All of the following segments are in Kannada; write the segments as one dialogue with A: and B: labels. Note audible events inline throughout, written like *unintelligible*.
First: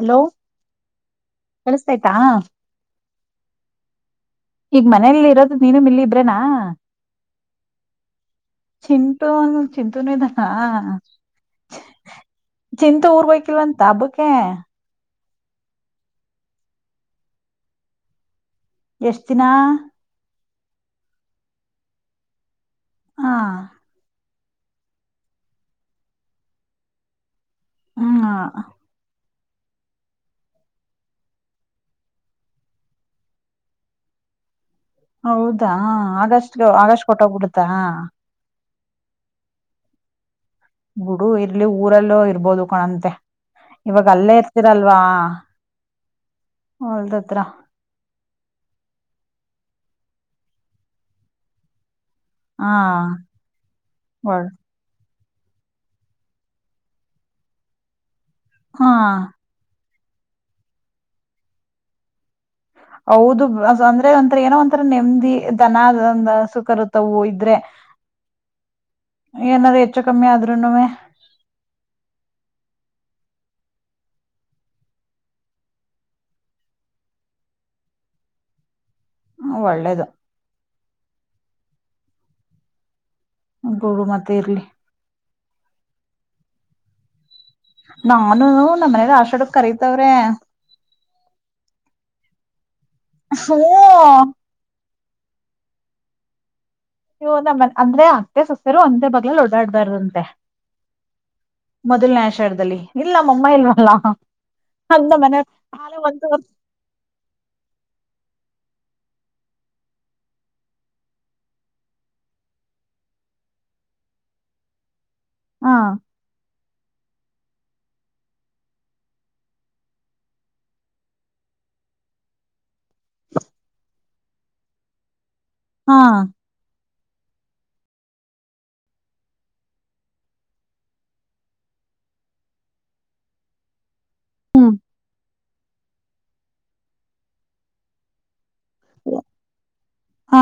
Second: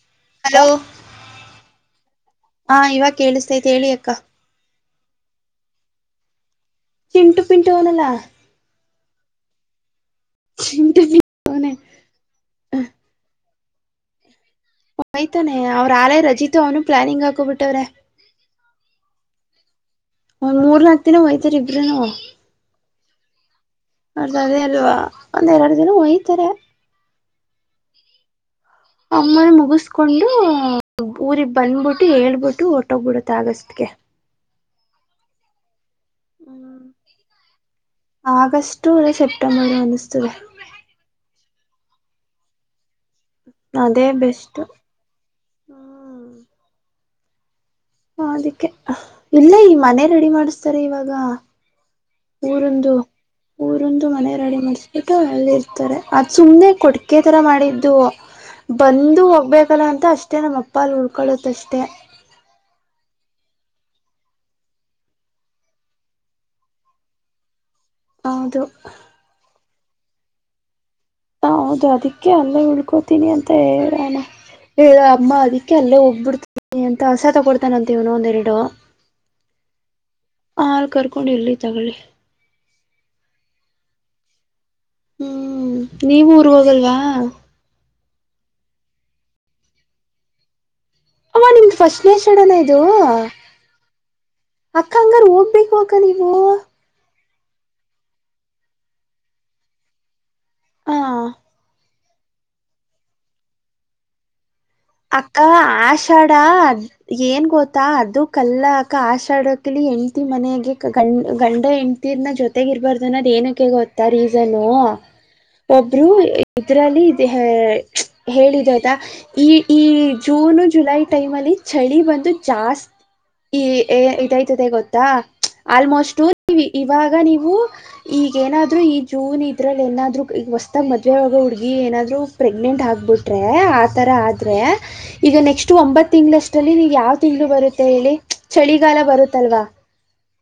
A: ಹಲೋ ಕೇಳಿಸತಯ್ತಾ.
B: ಹಾ ಇವಾಗ ಕೇಳಿಸ್ತೈತೆ ಹೇಳಿ ಅಕ್ಕಾ.
A: ಈಗ ಮನೇಲಿ ಇರೋದು ನೀನು ಮಿಲ್ಲಿ ಇಬ್ರೇನಾ.
B: ಚಿಂಟು ಪಿಂಟು ಅವ್ನಲ್ಲ.
A: ದುನೆದನಾ
B: ಪಿಂಟು ಅವನೇ
A: ಚಿಂತು ಊರ್ಗೋಗ್ತಿಲ್ವಂತ ಹಬ್ಬಕ್ಕೆ.
B: ಆಯ್ತಾನೆ ಅವ್ರ ಆಲೇ ರಜಿತು ಅವ್ನು ಪ್ಲಾನಿಂಗ್ ಹಾಕೋಬಿಟ್ಟವ್ರೆ.
A: ಎಷ್ಟ ದಿನ.
B: ಒಂದ್ ಮೂರ್ನಕ್ ದಿನ ಒಯ್ತರಿ ಇಬ್ರನು.
A: ಹಾ
B: ಅವ್ರ್ದು ಅದೇ ಅಲ್ವಾ ಒಂದ್ ಎರಡು ದಿನ ಹೊಯ್ತರೆ.
A: ಹ್ಮ ಅ
B: ಅಮ್ಮನ ಮುಗಿಸಕೊಂಡು ಊರಿಗ ಬಂದ್ಬಿಟ್ಟು ಹೇಳ್ಬಿಟ್ಟು ಒಟ್ಟೋಗ್ಬಿಡತ್ ಆಗಸ್ಗೆ.
A: ಹೌದಾ ಆಗಸ್ಟ್ ಆಗಸ್ಟ್ ಹೊರ್ಟ್ಟೋಗ್ಬಿಡತಾ.
B: *unintelligible* ರಿ ಸೆಪ್ಟಂಬರ್ ಅನ್ನಿಸ್ತದೆ.
A: ಬುಡು ಇರ್ಲಿ ಊರಲ್ಲೋ ಇರ್ಬೋದು ಕಣಂತೆ. ಇವಾಗ
B: ಅದೇ
A: ಅಲ್ಲೇ
B: ಬೆಸ್ಟ್
A: ಇರ್ತೀರಲ್ವಾ ಹೊಲ್ದತ್ರ.
B: ಹ ಅದಿಕ್ಕೆ ಇಲ್ಲೇ ಈ ಮನೆ ರೆಡಿ ಮಾಡಿಸ್ತಾರೆ ಇವಾಗ.
A: ಹಾ
B: ಊರುದು ಊರುಂದು ಮನೆ ರೆಡಿ ಮಾಡಸ್ಬೇಕ. ಅಲ್ಲಿ ಇರ್ತಾರೆ ಅದು ಸುಮ್ನೆ ಕೊಟ್ಗೆ ತರ ಮಾಡಿದ್ದು
A: ಹಾ
B: ಬಂದು ಹೋಗ್ಬೇಕಲ್ಲ ಅಂತ. ಅಷ್ಟೇ ನಮ್ಮ ಅಪ್ಪ ಅಲ್ಲಿ ಉುಡ್ಕೊಳ್ಳುತ್ತೆ ಅಷ್ಟೇ.
A: ಹೌದು ಅದ್ ಅಂದ್ರೆ ಒಂಥರ ಏನೋ ಒಂಥರ ನೆಮ್ಮದಿ ದನ ಅಂದ್ ಹಸು ಕರುತವು ಇದ್ರೆ.
B: ಹೌದು
A: ಏನಾದ್ರು ಹೆಚ್ಚು ಕಮ್ಮಿ ಆದ್ರುನುವೇ.
B: ಹ ಹೌದು ಅದಕ್ಕೆ ಅಲ್ಲೇ ಉಳ್ಕೋತೀನಿ ಅಂತ ಹೇಳಣ. ಹೇಳ ಅಮ್ಮ ಅದಿಕ್ಕೆ ಅಲ್ಲೇ ಹೋಗಬಿಡ್ತೀನಿ ಅಂತ ಆಸ ತಗೊಡ್ತಾನಂತೀವ್ನು ಒಂದೆರಡು.
A: ಒಳ್ಳೇದು
B: ಹಾಲ ಕರ್ಕೊಂಡು ಇರ್ಲಿ ತಗೊಳ್ಳಿ.
A: ಹಬೌಡು ಮತ್ತೆ ಇರ್ಲಿ.
B: ಹ್ಮ್ ನೀವು ಊರ್ ಹೋಗಲ್ವಾ.
A: ನಮ್ಮನ್ನುನು ನಮ್ಮ ಮನೆಲಿ ಆಷಾಡಕ್ ಕರತವ್ರೆ.
B: ಅಮ್ಮು ನಿಮ್ದ ಫಸ್ಟ್ನೇ ಶಷಣನ ನಿ
A: ಹ್ಮ
B: ಅಕ್ಕ ಹಂಗಾರ ಹೋಗ್ಬೇಕು ಅಕ್ಕ ನೀನು.
A: ನೀವು ನಮ್ಮ ಅಂದ್ರೆ ಆತ್ತೆ ಸೊಸೆರು ಒಂದೇ ಬಗ್ಲಲ್ಲಿ ಓಡಾಡ್ಬಾರ್ದುಂತೆ.
B: ಹಾ
A: ಮೊದಲನೇ ಆಷರದಲ್ಲಿ ಇಲ್ಲ ನಮಮ್ಮ ಇಲ್ವಲ್ಲ. ಹಂಗ ನಮ್
B: ಅಕ್ಕ
A: ಮನೆಯವ್ರ್ ಆಲೆ ಒಂದು
B: ಆಷಾಡ ಅದ ಏನ್ ಗೊತ್ತಾ ಅದು. ಕಲ್ಲ ಅಕ್ಕ ಆಶಾಡಕ್ಲಿ ಎಂಡ್ತಿ ಮನೆಗೆ ಗಂಡ್ ಗಂಡ ಹೆಂಡತಿರ್ನ ಜೊತೆಗ ಇರ್ಬಾರ್ದನ ಏನಕ್ಕೆ ಗೊತ್ತಾ ರೀಸನ್ನು.
A: ಹಾ
B: ಒಬ್ರು ಇದ್ರಲ್ಲಿ ಇದ್ ಹೆ ಹೇಳಿದದ ಈ. ಈ ಜೂನು ಜುಲೈ ಟೈಮ್ ಅಲ್ಲಿ ಚಳಿ ಬಂದು ಜಾಸ್ತಿ. ಈ ಎ ಇದೈತದೆ ಗೊತ್ತಾ
A: ಹಾ
B: ಆಲ್ಮೋಸ್ಟು ಇವಾಗ ನೀವು ಈಗೇನಾದ್ರು ಈ ಜೂನ್ ಇದ್ರಲ್ಲಿ ಏನಾದ್ರು ಈಗ ಹೊಸ್ತಾಗ ಮದ್ವೆ ಅಗೊ ಹುಡುಗಿ. ಏನಾದ್ರು ಪ್ರೆಗ್ನೆಂಟ್ ಆಗ್ಬಿಟ್ರೆ ಆತರ. ಆದರೆ
A: ಹ್ಮ್
B: ಈಗ ನೆಕ್ಸ್ಟ್ ಒಂಬತ್ತು ತಿಂಗಳಷ್ಟಲ್ಲಿ ನೀಗೆ ಯಾವ ತಿಂಗಳು ಬರುತ್ತೆ ಹೇಳಿ. ಚಳಿಗಾಲ ಬರುತ್ತಲ್ವಾ.
A: ಹಾ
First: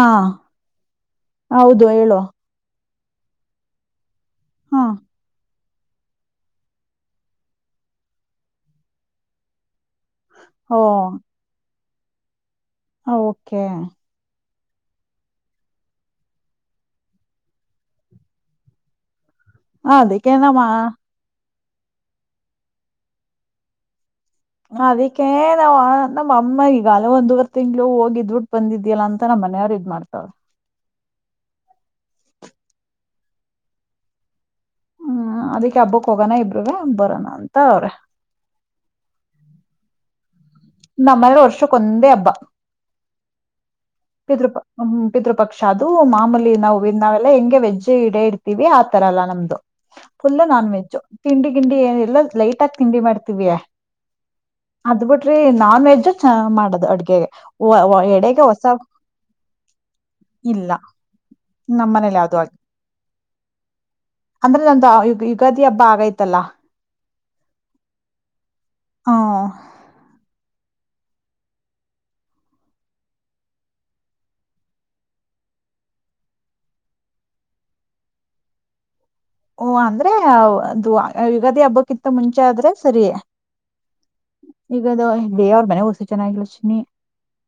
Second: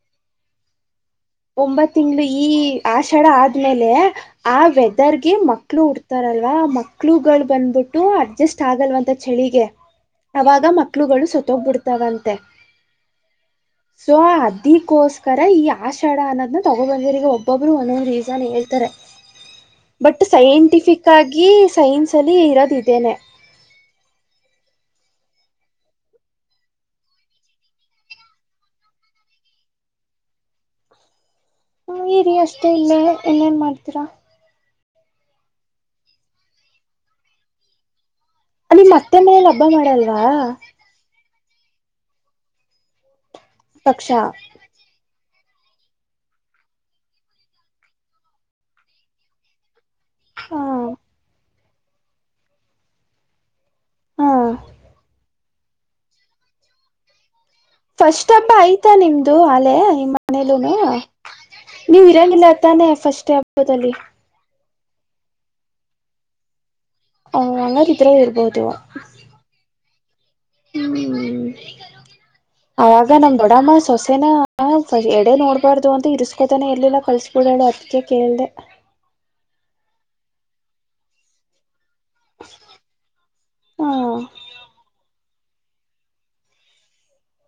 A: ಹೌದು
B: ಒಂಬತ್
A: ಹೇಳು
B: ತಿಂಗಳ ಈ ಆಷಾಡ ಆದ್ಮೇಲೆ ಆ
A: ಹಾ
B: ವೆದರ್ಗೆ ಮಕ್ಳು ಉಡ್ತಾರಲ್ವಾ ಮಕ್ಳುಗಳು ಬಂದ್ಬಿಟ್ಟು. ಟ್ಟ ಅಡ್ಜಸ್ಟ್ ಆಗಲ್ವಂತ ಚಳಿಗೆ ಅವಾಗ ಮಕ್ಳುಗಳು ಸತ್ತೋಗ್ಬಿಡ್ತಾವಂತೆ.
A: ಹ ಓಕೆ
B: ದ ಇದಕ್ಕೋಸ್ಕರ ಈ ಆಷಡ ಅನ್ನೋದನ್ನ ತೊಗೊಬಂದರಿಗೆ ಒಬ್ಬೊಬ್ಬರು ಒಂದೊಂದ್ ರೀಸನ್ ಹೇಳ್ತಾರೆ. ಬಟ್
A: ಅದಕ್ಕೆ ನಮ್ಮ
B: ಸೈಂಟಿಫಿಕಾಗಿ. ಸೈನ್ಸಲ್ಲಿ ಇರೋದಿದೇನೆ
A: ಅದಕ್ಕೆೇ ನಾವು ನಮ್ಮ ಅಮ್ಮ ಆಗಲ ಒಂದವರೆ ತಿಂಗ್ಗಳು ಹೋಗಿದ್ಬ ಬಿಟ್ಟು ಬಂದಿದ್ಯಲ್ಲ ಅಂತ ನಮ್ಮ ಮನೆಯವ್ರಿಗೆ. ಮಾಡ್ತಾವಳೆ
B: ಹ ರಿ ರಷ್ಟೇ ಇನೆ ಇನ್ನೇನ್ ಮಾಡ್ತೀರಾ.
A: ಹ್ಮ್ ಅದಕ್ಕೆ ಹಬ್ಬಕ್ ಹೋಗೋಣ ಇಬ್ರ ವಿಗಿ ಅಂತ ಅವ್ರೆ.
B: ಅಲ್ಲಿ ಮತ್ತೆ ಮೇಲ ಹಬ್ಬ ಮಾಡಲ್ವಾ.
A: ಕ್ಕಂದೇ ಹಬ್ಬ
B: ಪಕ್ಷ
A: ಪಿತೃಪ ಪಿತೃಪ ಅದು ಮಾಮೂಲಿ ನಾವು ಇ ನಾವೆಲ್ಲ ಹಿಂಗೆ ವೆಜ್ಜ್ ಇಡೇ ಇಡ್ತೀವಿ ಆ ತರ ಅಲ್ಲ ನಮ್ದು. ಫುಲ್ಲ
B: ಹ
A: ನಾನ್ ವೆಜ್ಜ್ ತಿಂಡಿ ಗಿಂಡಿ ಏ ಇಲ್ಲ ಲೈಟ್ ಆಗಿ ತಿಂಡಿ ಮಾಡ್ತೀವಿಯಾ.
B: ಹಾ
A: ಅದ್ ಬಿಟ್ರಿ ನಾನ್ ವೆಜ್ಜ ಚೆನ್ನಾಗ ಮಾಡದ ಅಡ್ಗೆಗೆ.
B: ಫಸ್ಟ್
A: ಎಡೆಗೆ
B: ಹಬ್ಬ
A: ಹೊಸ
B: ಆಯ್ತಾ ನಿಮ್ದು ಆಲೆೇ ನಿಮ್ಮ
A: ಇಲ್ಲ
B: ಮನೇಲೂನು.
A: ನಮ್ಮ
B: ನೀವ್
A: ಮನೇಲಿ ಯಾವ್ದು
B: ಇರಂಗಿಲ್ಲ
A: ಆಗಿ
B: ತಾನೆ ಫಸ್ಟ್ ಹಬ್ಬದಲ್ಲಿ.
A: ದ ಯುಗಾದಿ ಹಬ್ಬ ಆಗೈತಲ್ಲ.
B: ಹೂ ಅಂಗರಿ ಇದ್ರ ಇರಬಹುದು
A: ಹ್ಮ *inaudible*
B: ಆಗೆ ನಮ ದೊಡಮ್ಮ ಸೊಸೆನ ಹ ಎಡೆ ನೋಡ್ಬಾರ್ದು ಅಂತ ಇರ್ರಿಸ್ಕೋತಾನೆ ಎಲ್ಲಿಲ್ಲ ಕಳ್ಸ್ಬಿಡನಾ ಅದಕ್ಕೆ ಕೇಳದೆ.
A: ಹೊ ಅಂದ್ರೆ ದು ಯುಗಾದಿ ಹಬ್ಬಕ್ಕಿತ್ತ ಮುಂಚೆ ಆದ್ರೆ ಸರಿಯ
B: ಹಾ
A: ಈಗದ ಲೆ ಅವ್ರ ಮನೆಗ ಹೊಸು ಚೆನ್ನಾಗಿಲಾ ಅಶ್ವಿನಿ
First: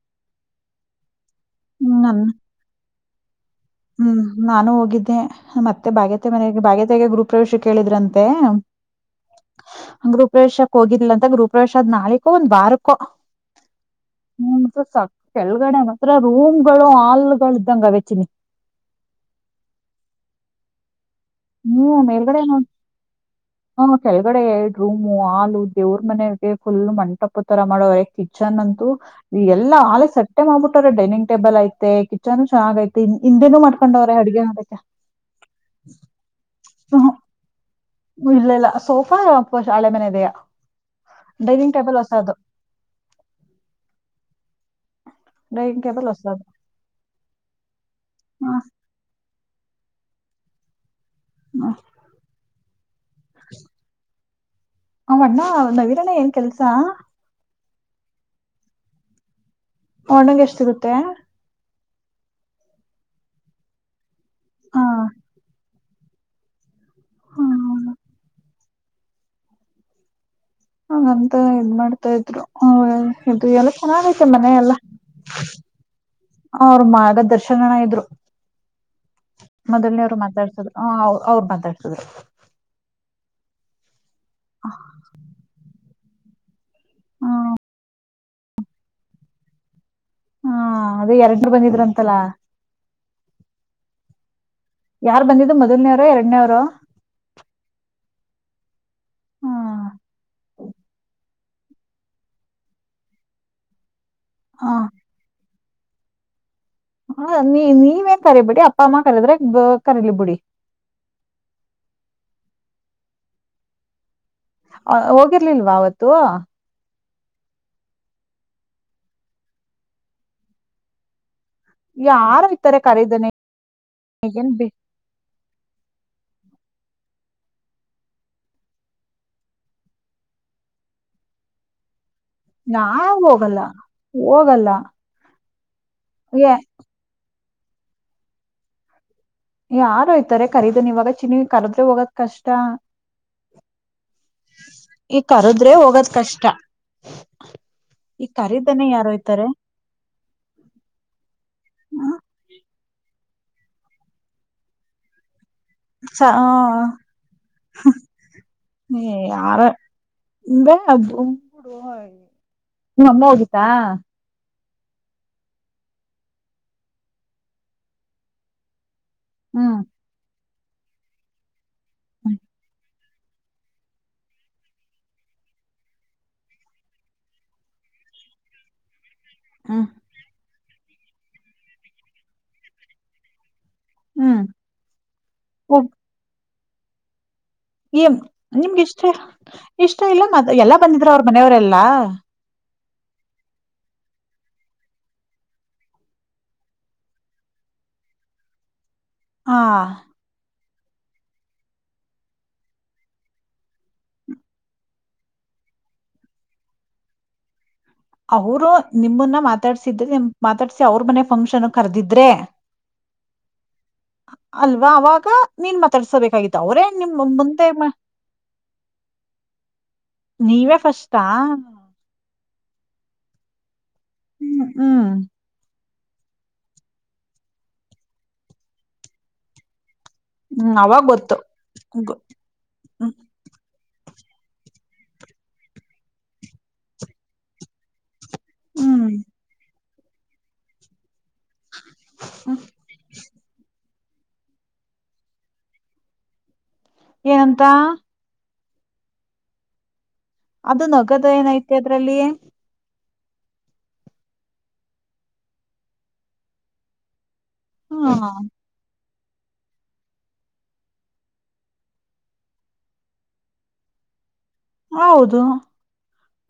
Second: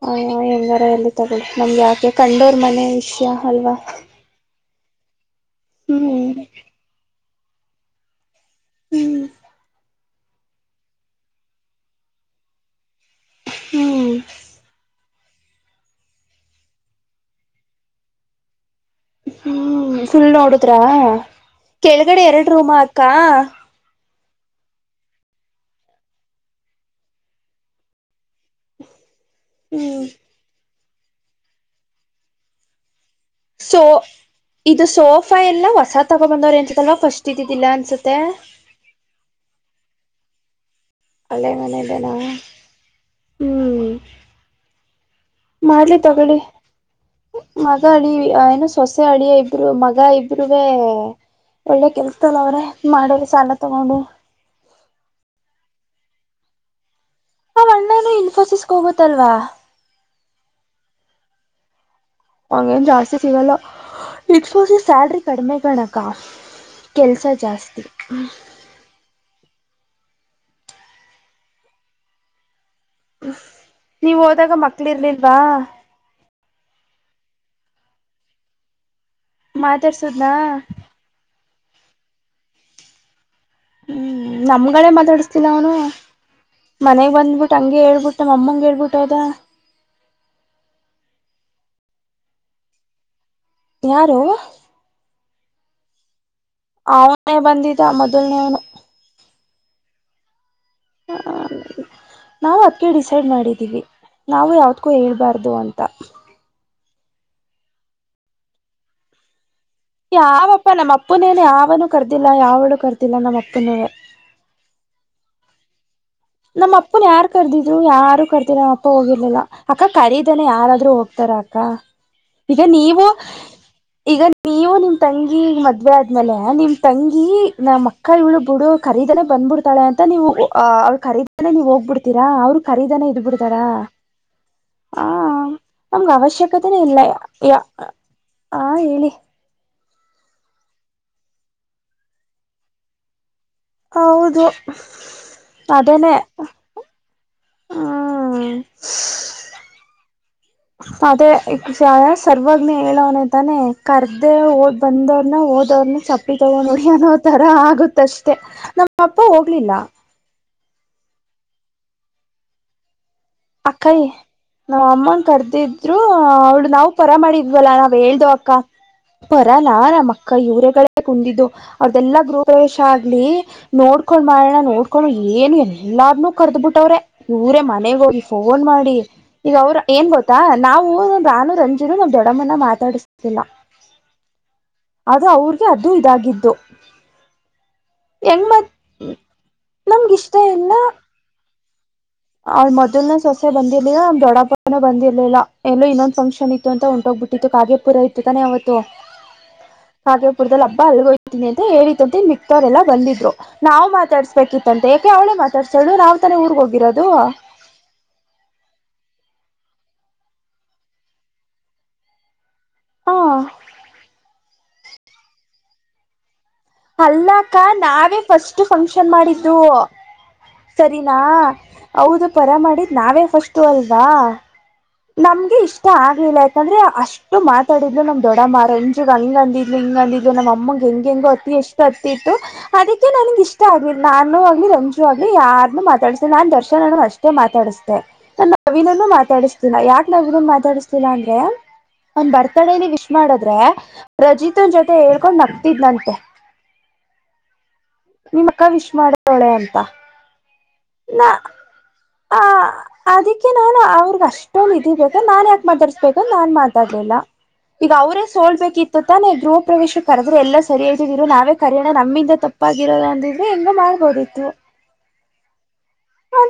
B: ಹ ಎಂಗಾರ ಇರಲ್ಲಿ ತಗೊಳ್ಳಿ ನಮ್ಗೆ
A: ಹ್ಮ್
B: ಯಾಕೆ
A: ನನ್
B: ಕಂಡೋರ್ ಮನೆ ವಿಷ್ಯ.
A: ಹ್ಮ್ ನಾನು ಹೋಗಿದ್ದೆ ಮತ್ತೆ
B: ಹ್ಮ್
A: ಬಾಗ್ಯತೆ ಮನೆಗೆ ಬಾಗ್ಯತೆಗೆ ಗುರು ಪ್ರವೇಶ ಕೇಳಿದ್ರಂತೆ.
B: ಹ್ಮ್
A: ಗುರುಪ್ರವೇಶಕ್ಕ ಹೋಗಿದಿಲ್ಲ ಅಂತ ಗರುಪ್ರವೇಶ ನಾಳಗ ಒಂದ್ ವಾರ ಕೊ
B: ಹ್ಮ್
A: ಮುನಸ ಕೆಳಗಡೆ ಮಾತ್ರ ರೂಮಗಳು ಹಾಲ್ ಇದ್ದಂಗ ವೆ ಚಿನ್ನಿ.
B: ಹ್ಮ್ ಫುಲ್ ನೋಡುದ್ರಾ
A: ಹ್ಮ್
B: ಕೆಳಗಡೆ
A: ಮೇಲ್ಗಡೆ
B: ಎರಡು
A: ನೋಡ್
B: ರೂಮ ಅಕ್ಕ
A: ಹ್ಮ್ ಕೆಳಗಡೆ ಎರಡ ರೂಮು ಹಾಲು ದೇವ್ರ ಮನೆಗೆ ಫುಲ್ ಮಂಟಪ ತರ ಮಾಡೋವರೆ ಕಿಚನ್ ಅಂತೂ ಈ ಎಲ್ಲ ಆಲ
B: ಹ್ಮ್
A: ಸಟ್ಟೆ ಮಾಡ್ಬಿಟ್ಟ್ರ ಡೈನಿಂಗ್ ಟೇಬಲ್ ಐತೆ ಕಿಚನ್ ಚೆನ್ನಾಗ ಐತೆ
B: ಸೋ ಇದು ಸೋಫಾ ಎಲ್ಲ ಹೊಸ ತಗ ಬಂದವ್ರ ಎಂತಲ್ವಾ
A: ಹ್ಮ್
B: ಫಸ್ಟ್ ಇದಿದಲಾ
A: ಇಲ್ಲ ಇಲ್ಲ ಸೋಫಾ ಫಸ್ಟ್ ಹಳೆ ಮನೆ ಇದೆಯಾ
B: ಅಲ್ಲಿ ಮನೆೆ ಇದೆ ನಾ ಹ್ಮ್
A: ಡೈನಿಂಗ್
B: ಮಾಡ್ಲಿ
A: ಟೇಬಲ್
B: ತಗೊಳ್ಳಿ
A: ಹೊಸದು
B: ಮಗ ಅಳಿ
A: ಹ್ಮ್
B: ಏನ ಸೊಸೆ ಅಳಿಯ ಇಬ್ರು ಮಗ ಇಬ್ರೇಗೆ
A: ಹ್ಮ್
B: ಒಳ್ಳೆ ಕೆಲ್ಸಲ್ಲ ಅವ್ರೆ ಮಾಡ್ರ ಸಾಲ ತಗೊಂಡು.
A: ಅವ ಅಣ್ಣ ನವೀನಣ್ಣ ಏನ್ ಕೆಲ್ಸ.
B: ಹ ಅಣ್ಣನು ಇನ್ಫೋಸಿಸಗ ಹೋಗತ್ತಲ್ವಾ
A: ಆ ಅಣ್ಣಾಗ ಎಷ್ಟ್ ಸಿಗುತ್ತೆ
B: ಹಂಗೇನ್ ಜಾಸ್ತಿ ಸಿಗಲ್ಲ ಇನ್ಫೋಸಿಸ್
A: ಹಾ
B: ಸ್ಯಾಲ್ರಿ ಕಡಿಮೆ ಕಣಕ್ಕ. ಕೆಲ್ಸ ಜಾಸ್ತಿ
A: ಹ್ಮ
B: ಹಮ್
A: ಹಾಗಂತ ಇದ್ ಮಾಡ್ತಾ ಇದ್ರು ಹ ಇದು ಎಲ್ಲ
B: ನೀವ್
A: ಚೆನ್ನಾಗೈತೆ ಮನೆ
B: ಹೋದಾಗ
A: ಎಲ್ಲಾ
B: ಮಕ್ಳ ಇರ್ಲಿಲ್ವಾ
A: ಅವ್ರ ಮಗ ದರ್ಶನನ ಇದ್ರು ಮೊದಲ್ನೇವ್ರು
B: ಮಾತಾಡ್ಸುದ್ನಾ
A: ಮಾತಾಡ್ಸದ್ ಹ ಅವ್ರ ಮಾತಾಡ್ಸದ್
B: ಹ್ಮ್ ನಮ್ಗಗಳೇ ಮಾತಾಡಿಸತನ ಅವನು ಮನೆಗ್ ಬಂದ್ಬಿಟ್ಟು ಹಂಗೆ ಹೇಳ್ಬಿಟ್ಟು ನಮ್ಮಂಗಗೆ ಹೇಳ್ಬಿಟ್ಟದ
A: ಹಾ ಅದೇ ಎರಡರು ಬಂದಿದ್ರಂತಲ್ಲ
B: ಯಾರು
A: ಯಾರ್ ಬಂದಿದ್ದ ಮೊದನವರ ಎರಡ್ನೇವರ
B: ಅವನೇ ಬಂದಿದ್ದ ಮೊದಲ್ನೇನು
A: ಹ
B: ನಾವು ಅದಕ್ಕೆ ಡಿಸೈಡ್ ಮಾಡಿದೀವಿ ನಾವು ಯಾವದಕ್ಕೂ ಹೇಳ್ಬಾರ್ದು ಅಂತ ತ್ತ
A: ಹ ನೀ ನೀವೇನ್ ಕರಿಬೇಡಿ ಅಪ್ಪ ಅಮ್ಮ ಕರದ್ರೆ
B: ಯಾವಪ್ಪ ನಮ್ಮ ಅಪ್ಪುನೇನೆ ಯಾವನುೂ ಕರ್ದಿಲ್ಲ ಯಾವಳು ಕರ್ತಿಲ್ಲಾ ನಮ್ಮ ಅಪ್ಪನೇ
A: ಹ ಹೋಗಿರ್ಲಿಲ್ವಾ ಅವತು
B: ಅಪ್ಪನ್ ಯಾರು ಕರ್ದಿದ್ರು ಯಾರು ಕರ್ದಿದರ ನ್ ಅಪ್ಪ ಹೋಗಿರ್ಲಿಲ್ಲ ಅಕ್ಕ ಕರೀದಾನೆ ಯಾರಾದ್ರೂ ಹೋಗ್ತಾರ ಅಕ್ಕ
A: ಯಾರು
B: ಈಗ
A: ಇತಾರೆ
B: ನೀವು
A: ಕರೀದನೆ
B: ಈಗ
A: ಏನ್ ಬಿ
B: ನೀವು ನಿಮ್ ತಂಗಿ ಮದ್ವೆ ಆದ್ಮೇಲೆ ನಿಮ ತಂಗಿ ನಮ್ಮ ಮಕ್ಕ ಇಳು ಬಿಡು ಖರೀದನೆೇ ಬಂದ್ಬಿಡ್ತಾಳೆ ಅಂತ ನೀವು ಅವ ಖರೀದಾನೆ ನೀವ್ ಹೋಗ್ಬಿಡ್ತೀರಾ ಅವರು ಖರೀದಾನೇ
A: ನಾವ್ ಹೋಗಲ್ಲ
B: ಇದ್ಬಿಡ್ತಾರಾ
A: ಹೋಗಲ್ಲ
B: ಹಾ ನಮ್ಗೆ ಅವಶ್ಯಕತೆನೇ ಇಲ್ಲ ಯ ಆ ಹೇಳಿ
A: ಯಾರು ಯ್ತಾರೆ ಕರೀದನ್ ಇವಾಗ ಚಿನ ಕರದ್ರೆ ಹೋಗದ ಕಷ್ಟ
B: ಹೌದು
A: ಈ ಕರದ್ರೆ
B: ಅದೇನೇ
A: ಹೋಗದ್ ಕಷ್ಟ ಈ
B: ಹ್ಮ್
A: ಕರಿದ್ದನೆೆ ಯಾರಯ್ತಾರೆ
B: ಅದೇ ಸರ್ವಾಜ್ಞೆ ಹೇಳುವನ ತಾನೆ ಕರ್ದ ಓದ್ ಬಂದವನ ಓದ ವ್ರನ್ನ ಚಪ್ಪಿ ತಗೊಂಡ ನೋಡಿ ಅನ್ನೋ ತರ ಆಗುತ್ತಷ್ಟೆ ನಮ್ಮ ಅಪ್ಪ ಹೋಗ್ಲಿಲ್ಲ
A: ಬಡು ನಿಮ್ಮ ಅಮ್ಮ ಹೋಗಿತಾ
B: ಅಕ್ಕಯಿ ನಾವ್ ಅಮ್ಮನ್ ಕರ್ದಿದ್ರು ಅವ್ಳು ನಾವವು ಪರ ಮಾಡಿದ್ವಲ್ಲಾ ನಾವ್ ಹೇಳ್ದ ಅಕ್ಕ ಬರಲ್ಲ
A: ಹ್ಮ್
B: ನಮ್ಮ ಅಕ್ಕ ಇವರಗಳೇ ಕುಂದಿದ್ದು ಅವ್ರದೆಲ್ಲಾ
A: ಹ್ಮ್
B: ಗೃಹಪ್ರವೇಶ ಲ್ಲಿ ನೋಡ್ಕೊಂಡ್ ಮಾಡೋಣ ನೋಡ್ಕೊಂಡು ಏನ್ ಎಲ್ಲಾರನುೂ ಕರ್ದ್ ಬಿಿಟ್ಟವ್ರೆ ಇವರೇ ಮನೆಗ ಹೋಗಿ ಫೋನ್ ಮಾಡಿ ಈಗ ಅವ್ರ
A: ಹ್ಮ್
B: ಏನ್ ಗೊತ್ತಾ ನಾವು ನಮ್ಮ ರಾನು ರಂಜೀನು ನಾವ್ ದೊಡ್ಡಮ್ಮನ್ನ ಮಾತಾಡಿಸಿಲ್ಲ
A: ಹ್ಮ್
B: ಅದು ಅವ್ರಗೆ ಅದು ಇದಾಗಿದ್ದು
A: ಏ
B: ಹೆಂಗ್ ಮತ್
A: ನಿಮ್ಗೆ ಇಷ್ಟ ಇಷ್ಟ
B: ನಮ್ಗ
A: ಇಲ್ಲ ಮ ಎಲ್ಲಾ ಬಂದಿದ್ರ ಅವ್ರ ಮನೆಯವರೆಲ್ಲಾ
B: ಅವಳ ಮೊದಲನೇ ಸೊಸೆ ಬಂದಿರಲಿಲ್ಲ ದೊಡ್ಡಪ್ಪ ಅನು ಬಂದಿರಲಿಲ್ಲ ಎಲ್ಲೋ ಇನ್ನೊಂದ್ ಫಂಕ್ಷನ್ ಇತ್ತು ಅಂತ ಹೊಂಟೋಗಿ ಬಿಟ್ಟಿತ್ತು ಕಾಗೇಪುರ ಇತ್ತು ತಾನೆ ಅವತ್ತು
A: ಹ
B: ಕಾಗೇಪುರದಲ್ಲಿ ಹಬ್ಬ ಹಬ್ಬ ಅಲ್ ಹೋಗ್ತೀನಿ ಅಂತ ಹೇಳ ಅಂತ ಮಿಕ್ಕವರೆಲ್ಲ ಬಂದಿದರು ನಾವು ಮಾತಾಡ್ಸಬೇಕಿತ್ತಂತೆ ಏಕೆ ಅವಳೇ ಮಾತಾಡಸಾ ಹೇಳು ನಾವ ತಾನೆ ಊರಿಗೆ ಹೋಗಿರೋದು
A: ಅವರು ನಿಮ್ಮನ್ನ ಮಾತಾಡ್ಸಿದ್ರೆ ನಿಮ್ಮನ ಮಾತಾಡಸಿ ಅವರ ಮನೆ ಫಂಕ್ಷನಗೆ ಕರೆದಿದರೇ
B: ಹಾ
A: ಅಲ್ವಾ ಅವಾಗ ನಿನ್ನು ಮಾತಾಡ್ಸ್ಬೇಕಾಗಿತ್ತು
B: ಅಲ್ಲ ಅಕ್ಕ ನಾವೇ ಫಸ್ಟ್ ಫಂಕ್ಷನ್ ಮಾಡಿದ್ದು
A: ನೀವೇ
B: ಸರಿನಾ
A: ಫಸ್ಟಾ
B: ಹೌದು ಪರ ಮಾಡಿದ ನಾವೇ ಫಸ್ಟ್ ಅಲ್ವಾ
A: ಹ್ಮ್ ಹ್ಮ್
B: ನಮಗೆ ಇಷ್ಟ ಆಗ್ಲಿಲ್ಲ ಯಾಕಂದ್ರೆ ಅಷ್ಟು ಮಾತಾಡಿದ್ಲು ನಮ್ಮ ದೊಡ್ಡಮ್ಮ ರಂಜು ಹಂಗಂದಿದ್ಲು ಹಿಂಗ್ ಅಂದಿದ್ಲು ನಮ್ಮ
A: ಹ್ಮ್
B: ಅಮ್ಮಂಗೆ
A: ಅವಾಗ
B: ಹೆಂಗ ಹೆಂಗೋ
A: ಗೊತ್ತು
B: ಅತಿ ಎಷ್ಟು ಅತ್ತಿದ್ಲು ಅದಕ್ಕೆ
A: ಹ್ಮ್
B: ನನಗೆ ಇಷ್ಟ ಆಗಿಲ್ಲ ನಾನು ಆಗಲಿ ರಂಜು ನಿಜವಾಗಲೂ ಯಾರನ್ನು ಮಾತಾಡಿಸಲಾ ನಾನ ದರ್ಶನ ಅಣ್ಣ ಅಷ್ಟೇ ಮಾತಾಡಸದೇ ನನ್ನ ಪ್ರವೀಣನ್ನು
A: ಹ್ಮ್
B: ಮಾತಾಡಸ ಯಾಕ ನಾನು ವಿನ್ನು ಮಾತಾಡಸಿಲ್ಲ ಅಂದ್ರೆ ಅವನ ಬರ್ತಡೇ ಲಿ ವಿಶ್ ಮಾಡದ್ರೆ ರಜಿತನ ಜೊತೆ ಹೇಳ್ಕೊಂಡು ನಗ್ತಿದ್ನಂತೆ
A: ಏನಂತ
B: ನಿಮ್ ಅಕ್ಕ ವಿಶ್ ಮಾಡ್ತಾಳೆ ಅಂತ
A: ಅದು ನಗೋದು
B: ನಾ
A: ಏನು ಐತಿ ಅದರಲ್ಲಿ
B: ಆ ಅದಕ್ಕೆ ನಾನು ಅವರಿಗೆ ಅಷ್ಟೊಂದು ವಿಧಿ ಬೇಕ ನಾನ ಯಾಕೆ ಮಾತಾಡ್ಸಬೇಕು ನಾನ ಮಾತಾಡಲಿಲ್ಲ ಈಗ ಅವರೇ
A: ಹ್ಮ
B: ಸೋಲಬೇಕಿತ್ತ ತು ತಾನೇ ಗೃಹ ಪ್ರ್ರವೇಶಕ್ಕೆ ಕರೆದ್ರೆ ಎಲ್ಲ ಸರಿ ಹೋಯ್ತದೆ ಇರೋ ನಾವೇ ಕರೆಯೋಣ ನಮ್ಮಿಂದ ತಪ್ಪಾಗಿರೋದು ಅಂದಿದ್ರೆ ಹೆಂಗ ಮಾಡಿ ಹೋಗಿದ್ದು-
A: ಹೌದು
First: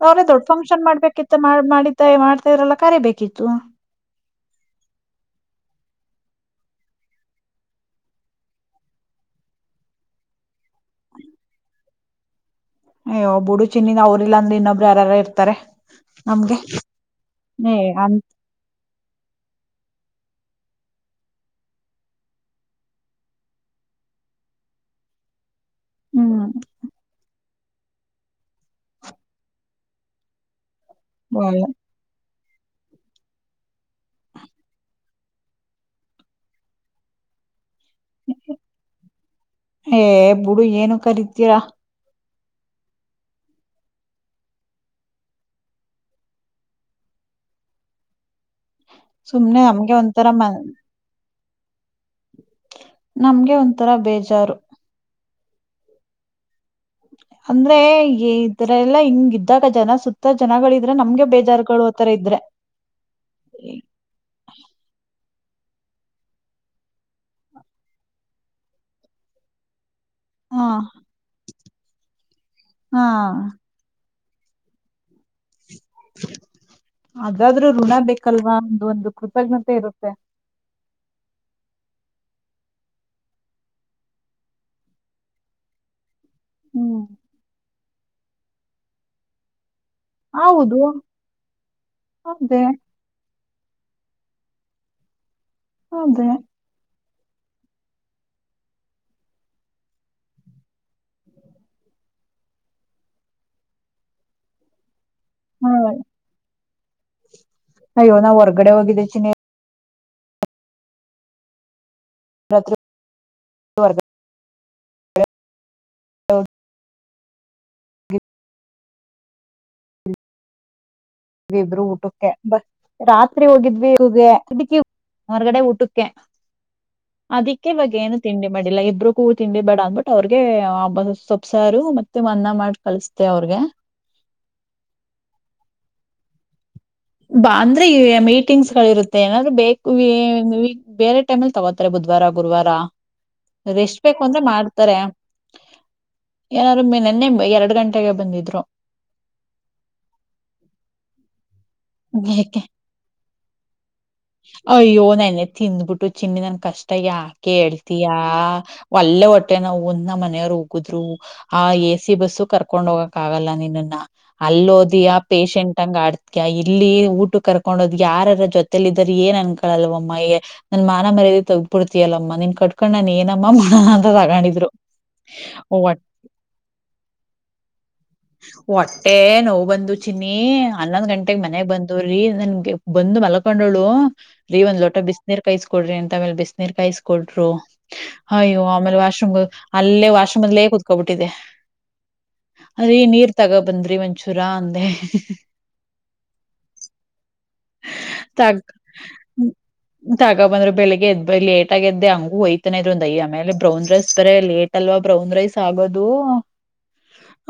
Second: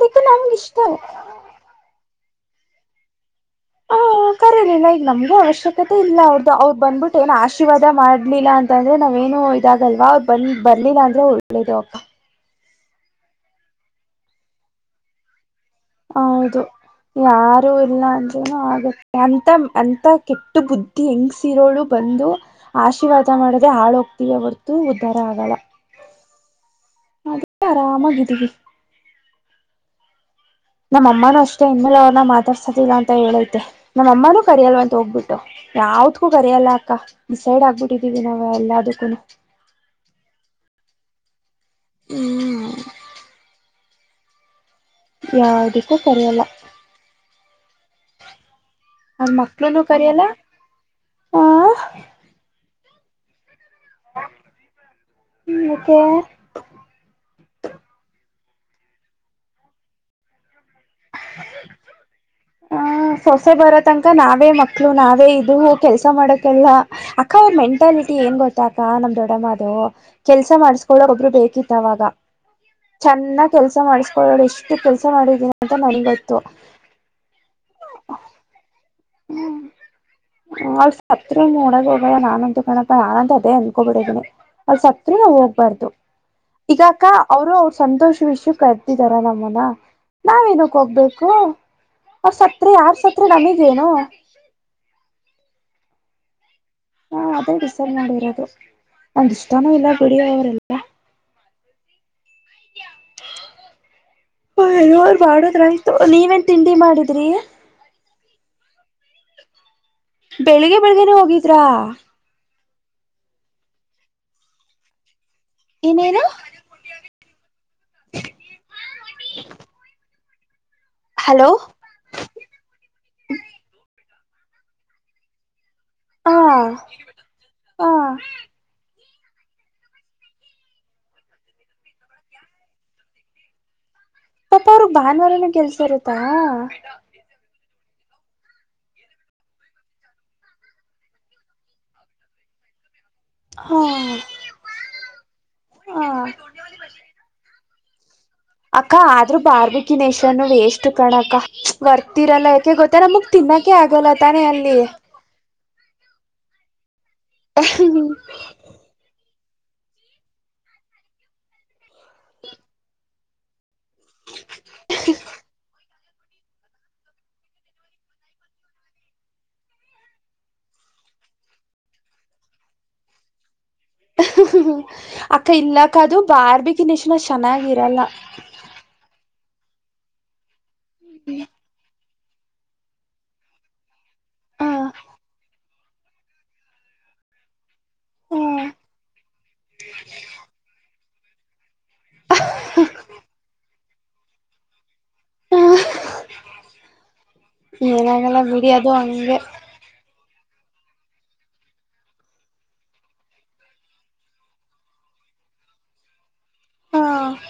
A: ಅವ್ರೇ ದೊಡ್ಡ
B: ನಮ್ಗ ಇಷ್ಟ
A: ಫಂಕ್ಷನ್ ಮಾಡ್ಬೇಕಿತ್ತ ಮಾಡ ಮಾಡಿದ್ದ ಮಾಡ ಮನೆಯವರೆಲ್ಲ ಕರಿ ಬೇಕಿತ್ತು
B: ಕರಿಲಿಲ್ಲ ನಮಗೂ ಅವಶ್ಯಕತೆ ಇಲ್ಲ ಅವರು ಬಂದ್ಬಿಟ್ಟು ಏನ ಆಶೀರ್ವಾದ ಮಾಡ್ಲಿಲ್ಲ ಅಂದ್ರೆ ನಾವ ಏನ ಏನು ಇದಾಗಲ್ವಾ ಅವರ ಬಂದ ಬರ್ಲಿಲ್ಲ ಅಂದ್ರೆ ಒಳ್ಳೆಯದು
A: ಅಯ್ಯೋ ಬುಡು ಚಿನ್ನಿ ನಾವು ಹೋಗಲಿಲ್ಲ ಅಂದ್ರೆ ಇನ್ನೊಬ್ರು ಯಾರಾರು ಇರುತ್ತಾರೆ
B: ಹೌದು ಯಾರು ಇಲ್ಲ
A: ಅಂತ
B: ಅಂದ್ರೂನು ಆಗತ್ತೆ ಅಂತಾ ಅಂತ ಅಂತ ಕೆಟ್ಟ ಬುದ್ಧಿ ಹೆಂಗಸ ಇರೋಳು ಬಂದು ಆಶೀರ್ವಾದ ಮಾಡದೆ ಹಾಳ ಹೋಗ್ತಿವಿ ಹೊರತು ಉದಾ ಉದ್ದಾರ ಆಗೋಲ್ಲ
A: ಹು
B: ಅದಕ್ಕೆ ಆರಾಮಾಗಿದೀವಿ *unintelligible* ನಮ್ಮ ಅಮ್ಮನು ಅಷ್ಟೇ
A: ಒಳ್ಳೆ
B: ಇನ್ಮೇಲೆ ಅವರನಾ ಮಾತಡಸ ಸತಿಲ್ಲ ಅಂತ ಹೇಳೈತೆ ನಮ್ಮ ಅಮ್ಮನೂ ಅಂತೆ ಕರೆಯೋಲ್ಲ ಅಂತ ಹೋಗ್ಬಿಟ್ಟು ಯಾವುದಕ್ಕೂ ಕರೆಯೋಲ್ಲ ಅಕ್ಕ ಡಿಸೈಡ್ ಆಗ್ಬಿಟ್ಟೆ ಗಟ್ಟಿ ಇದ್ದೀವಿ ನಾವು ಎಲ್ಲದಕ್ಕೂ ನೋ
A: ಏ ಬುಡು ಏನು ಕರಿತೀರಾ
B: ಹು ಯಾವದಿಕ್ಕೂ ಕರಿಯೊಲ್ಲ ಅವರ
A: ಸುಮ್ನೆ
B: ಮಕ್ಕಳನು
A: ನಮ್ಗೆ
B: ಕರೆಯಲ್ಲ
A: ಒಂಥರ ಮ
B: ಹಾ
A: ನಮಗೆ ಒಂಥರಾ ಬೇಜಾರು
B: ಹು ಮತ್ತೆ
A: ಅಂದ್ರೆ ಇತರ ಎಲ್ಲ ಹಿಂಗ ಇದ್ದಾಗ ಜನ ಸುತ್ತ ಜನಗಳವಿ
B: ಹಾ ಸೊಸೆ ಬರೋ ತನಕ ನಾವೇ ಮಕ್ಕಳು ನಾವೇ ಇದು ಇವು ಕೆಲಸ ಮಾಡಕಲ್ಲ ಅಕ್ಕ ಅವರ ಮೆಂಟಾಲಿಟಿ ಏನ್ ಗೊತ್ತ ಅಕ್ಕ ನಮ್ಮ ದೊಡ್ಡಮ್ಮ ಅದು ಕೆಲಸ
A: ಹ
B: ಮಾಡಿಸ್ಕೊಳ್ಳೋಕೆ ಒಬ್ರು ಬೇಕಿತ್ತ ಅವಾಗ
A: ಹಾ
B: ಚೆನ್ನಾಗಿ ಕೆಲಸ ಮಾಡಿಸ ಎಷ್ಟು ಕೆಲಸ ಮಾಡಿದ್ದೀನಿ ನಾನು
A: ಅದಾದರೂ ಋಣ ಬೇಕಲ್ವಾ ಒಂದು ಕೃತಜ್ಞತೆ ಇರುತ್ತೆ
B: ಅಲ್ಲಿ ಸತ್ರು ನೋಡಕ ಹೋಗಲ್ಲ ನಾನಂತೂ ಕಣಪ ಆಗದೆ ಅಂದುಕೊಂಡು ಬಿಟ್ಟಿದ್ದೇನೆ ಅವಳ ಸತ್ರು ನಾವು ಹೋಗ್ಬಾರ್ದು ಈ
A: ಹ್ಮ್
B: ಅಕ್ಕ ಅವರು ಅವರ ಸಂತೋಷ ವಿಷಯ ಕರೆದಿದ್ದಾರೆ ನಮ್ಮನ್ನ
A: ಹೌದು
B: ನಾವೇನಕ್ ಹೋಗ್ಬೇಕು ಅವರ
A: ಅದೇ
B: ಸತ್ರೆ ಯಾರ ಸತ್ರೆ ನಮಗೇನು
A: ಹೌದ
B: ಹಾ ಅದೇ ದಸರ್ ನೋಡಿರೋದ್ರು ಒಂದ್ ಇಷ್ಟಾನೂ ಇಲ್ಲ ಬಿಡಿಯೋ ಅವರೆಲ್ಲ ಹನೋ ಮಾಡದ್ರ
A: ಹಾ
B: ಆಯ್ತು ನೀವೇನ್ ತಿಂಡಿ ಮಾಡಿದ್ರಿ
A: ಹ ಇವ ನ ಹೊರ್ಗಡೆ ಹೋಗಿದ್ದ ಚ ನೀ
B: ಬೆಳಿಗ್ಗೆ ಬೆಳಿಗ್ಗೆನೆ ಹೋಗಿದ್ರಾ
A: ರತ್ರ
B: ಇನೇನು
A: ವಿಬ್ರು ಊಟಕ್ಕೆ ರಾತ್ರಿ ಹೋಗಿದ್ವಿ ಹ ಅದಕ್ಕೆ ಹೊರ್ಗಡೆ ಊಟಕ್ಕೆ
B: ಹಾ
A: ಅದಕ್ಕೆ
B: ಹಾ
A: ಇವಾಗ ಏನು ತಿಂಡಿ ಮಾಡಿಲ್ಲ ಇಬ್ಬರು ಕೂ ತಿಂಡಿ ಬೇಡ ಅಂದ್ಬಿಟ್ಟ ಅವ್ರಿಗೆಬ್ಬ ಸೊಬ್ಸಾರು ಮತ್ತೆ ಮನ್ನ ಮಾಡ ಕಲ್ಸತೆ ಅವ್ರಿಗೆ
B: ಪಪಾ ಅವ್ರಗ್ ಭಾನುವಾರನ ಕೆಲ್ಸ ಇರುತ್ತಾ
A: ಬಾ ಅಂದ್ರೆ ಈ ಮೀಟಿಂಗ್ಸ್ ಗಳು ಇರುತ್ತೆ ಏನಾದ್ರು ಬೇಕಕ್ ಬೇರೆ ಟೈಮ್ಲ್ಲಿ ತಗೋತಾರೆಬಹ ಗುದ್ವಾರ ಗುರುವವಾರಾ
B: ಹಾ
A: ಎಷ್ಟ್ ಬೇಕು ಅಂದ್ರೆ ಮಾಡ್ತಾರೆ
B: ಹಾ
A: ಏನಾದಾರು ನೆನ್ನೆ ಎರಡು ಗಂಟೆಗೆ ಬಂದಿದ್ದಿದೆ
B: ಅಕ್ಕ ಆದ್ರೂ ಬಾರ್ಬಿಕಿನೇಶನು ವೇಷ್ಟಟ್ ಕಣಕ್ಕ ಬರ್ತಿರಲ್ಲ
A: ಏಕೆ
B: ಯಾಕೆ ಗೊತ್ತ ನಮಗ್ ತಿನ್ನೋಕೆ ಆಗಲ್ಲ ತಾನೇ ಅಲ್ಲಿ
A: ಚಿನ್ನದನ್ ಕಷ್ಟ ಯಾಕೆ ಹೇಳ್ತಯಾ ಒಲ್ಲೆ ಒಟ್ಟು ಹೊಟ್ಟೆ ನೋವು *unintelligible* ಒಂದ್ ನಮ್ ಮನೆಯವರು ಹೋಗುದ್ರು ಆ ಎ ಸಿ ಬಸ್ಸು ಕರ್ಕೊಂಡ್ ಹೋಗಕ್ ಆಗಲ್ಲ ನೀನ್ನನ್ನ. ನ್ ಅಲ್ಲೋದಿಯ ಪೇಶಷಂಟ್ಂಗ ಆಡ್ತೀಯಾ ಇಲ್ ಇಲ್ಲಿ ಊಟ ಕರ್ಕೊಂಡೋದ್ ಯಾರಾರ ಜೊತೆೇಲಿದ್ದೊರ ಏನ್ ಅನ್ಕೊಳ್ಳಲ್ವಮ್ಮಗೆ ನನ್ ಮಾನ ಮರ್ಯದೆ ತ ಪಡ್ತಿಯಲ್ಲಮ್ಮ ನೀನ್ ಕಕೊಂಡ್ನ್ ಏನಮ್ಮ ಮಾಡ
B: ಅಕ್ಕ ಇಲ್ಲಕ್ಕ
A: ಹೊಟ್
B: ಅದು ಬಾರ್ಬಿ *unintelligible* ಗನ್ರರಶನ ಚೆನ್ನಾಗಿರಲ್ಲ
A: ಹೊಟ್ಟೆ ನೋವು ಬಂದು ಚಿನ್ನಿ ಹನ್ನೊಂದ್ ಗಂಟೇಗ್ ಮನೆಗ್ ಬಂದು. ರೀ ನನ್ಗೆ ಬಂದು ಮಲ್ಕೊಂಡೋಳು ರೀ
B: ಹ
A: ಒಂದ್ ಲೋಟ ಬಿಸಿನೀರ್ ಕಾಯಿಸ್ ಕೊಡ್ರಿ ಅಂತ ಆಮೇಲ ಬಿಸಿನೀರ್ ಕಾಯಿಸಕ ಕೊಟ್ರೂ ಅಯ್ಯೋ
B: ಹ
A: ಆಮೇಲೆ ವಾಶ್ರೂಮ್ಗ ಹೋಗಿ ಅಲ್ಲೇ ವಾಶ್ರೂಮಲ್ಲೇ ಕುತ್ಕೋಬಿಟ್ಟಿದೆ. ರಿ ನೀರ್ ತಗೋ ಬಂದ್ರಿ ವಂಚೂರಾ ಅಂದೆ.
B: ಏನಾಗಲ್ಲ ಬಿಡಿ ಅದು ಹಂಗೆ.
A: ತಗ ಬಂದ್ರ ಬೆಳಿಗ್ಗೆದ್ ಲೇಟಾಗೆದ್ದೆ ಹಂಗೂ ಒಯ್ತನಿರೋದೆ ಆಮೇಲೆ ಬ್ರೌನ್ ರೆಸ್ ಬೇರೇ ಲೇಟ್ ಅಲ್ವಾ. ಬ್ರೌನ್ ರೈಸ್ ಆಗೋದು
B: ಹ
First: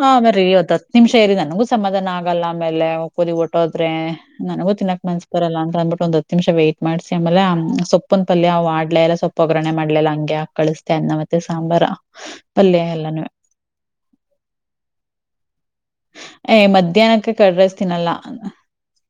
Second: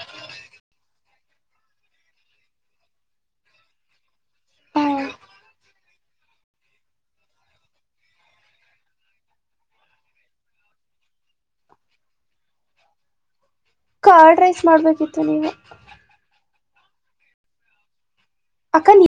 A: ಆಮೇ *unintelligible* ಹೊತತ್ *unintelligible* ಹತ್ ನಿಮ್ಷ ರಿ ನನಗೂ ಸಮಾಧಾನ ಆಗಲ್ಲ ಆಮೇಲೆ *unintelligible* ಒ ಕೋುದಿ ಹೊರಟೋದ್ರೆ ನನಗೂ
B: ಹ
A: ತಿನ್ನಕ್ ಮನ್ಸ್ ಬರಲ್ಲಂತ ಅಂದಬಿಟ್ಟು ಒಂದ ಹತ್ ನಿಮಿಷ ವೈಟ್ ಮಾಡಸಿ ಆಮೇಲೆಹ ಸೊಪ್ಪೊಂದ ಪಲ್ಯ್ ವಾಡ್ಲಲೆಲ್ ಸೊಪ್ ಒಗರಣೆ ಮಾಡ್ಲೆಲ್ಲ ಲ ಹಂಗೆ ಹಾಕ್ ಕಳಸದೆ ಅನ್ನ ಮತ್ತೆ ಸಾಂಬಾರ ಪಲ್ಯ ಎಲ್ಲಾನು
B: ಕಾರ್ಡ್ ರೈಸ್ ಮಾಡ್ಬೇಕಿತ್ತು ನೀವು.
A: ಏ ಮಧ್ಯಾಹ್ನಕ್ಕೆ ಕಡ್ರಸ್ತೀನಲ್ಲಾ.
B: ಅಕ್ಕ ನೀ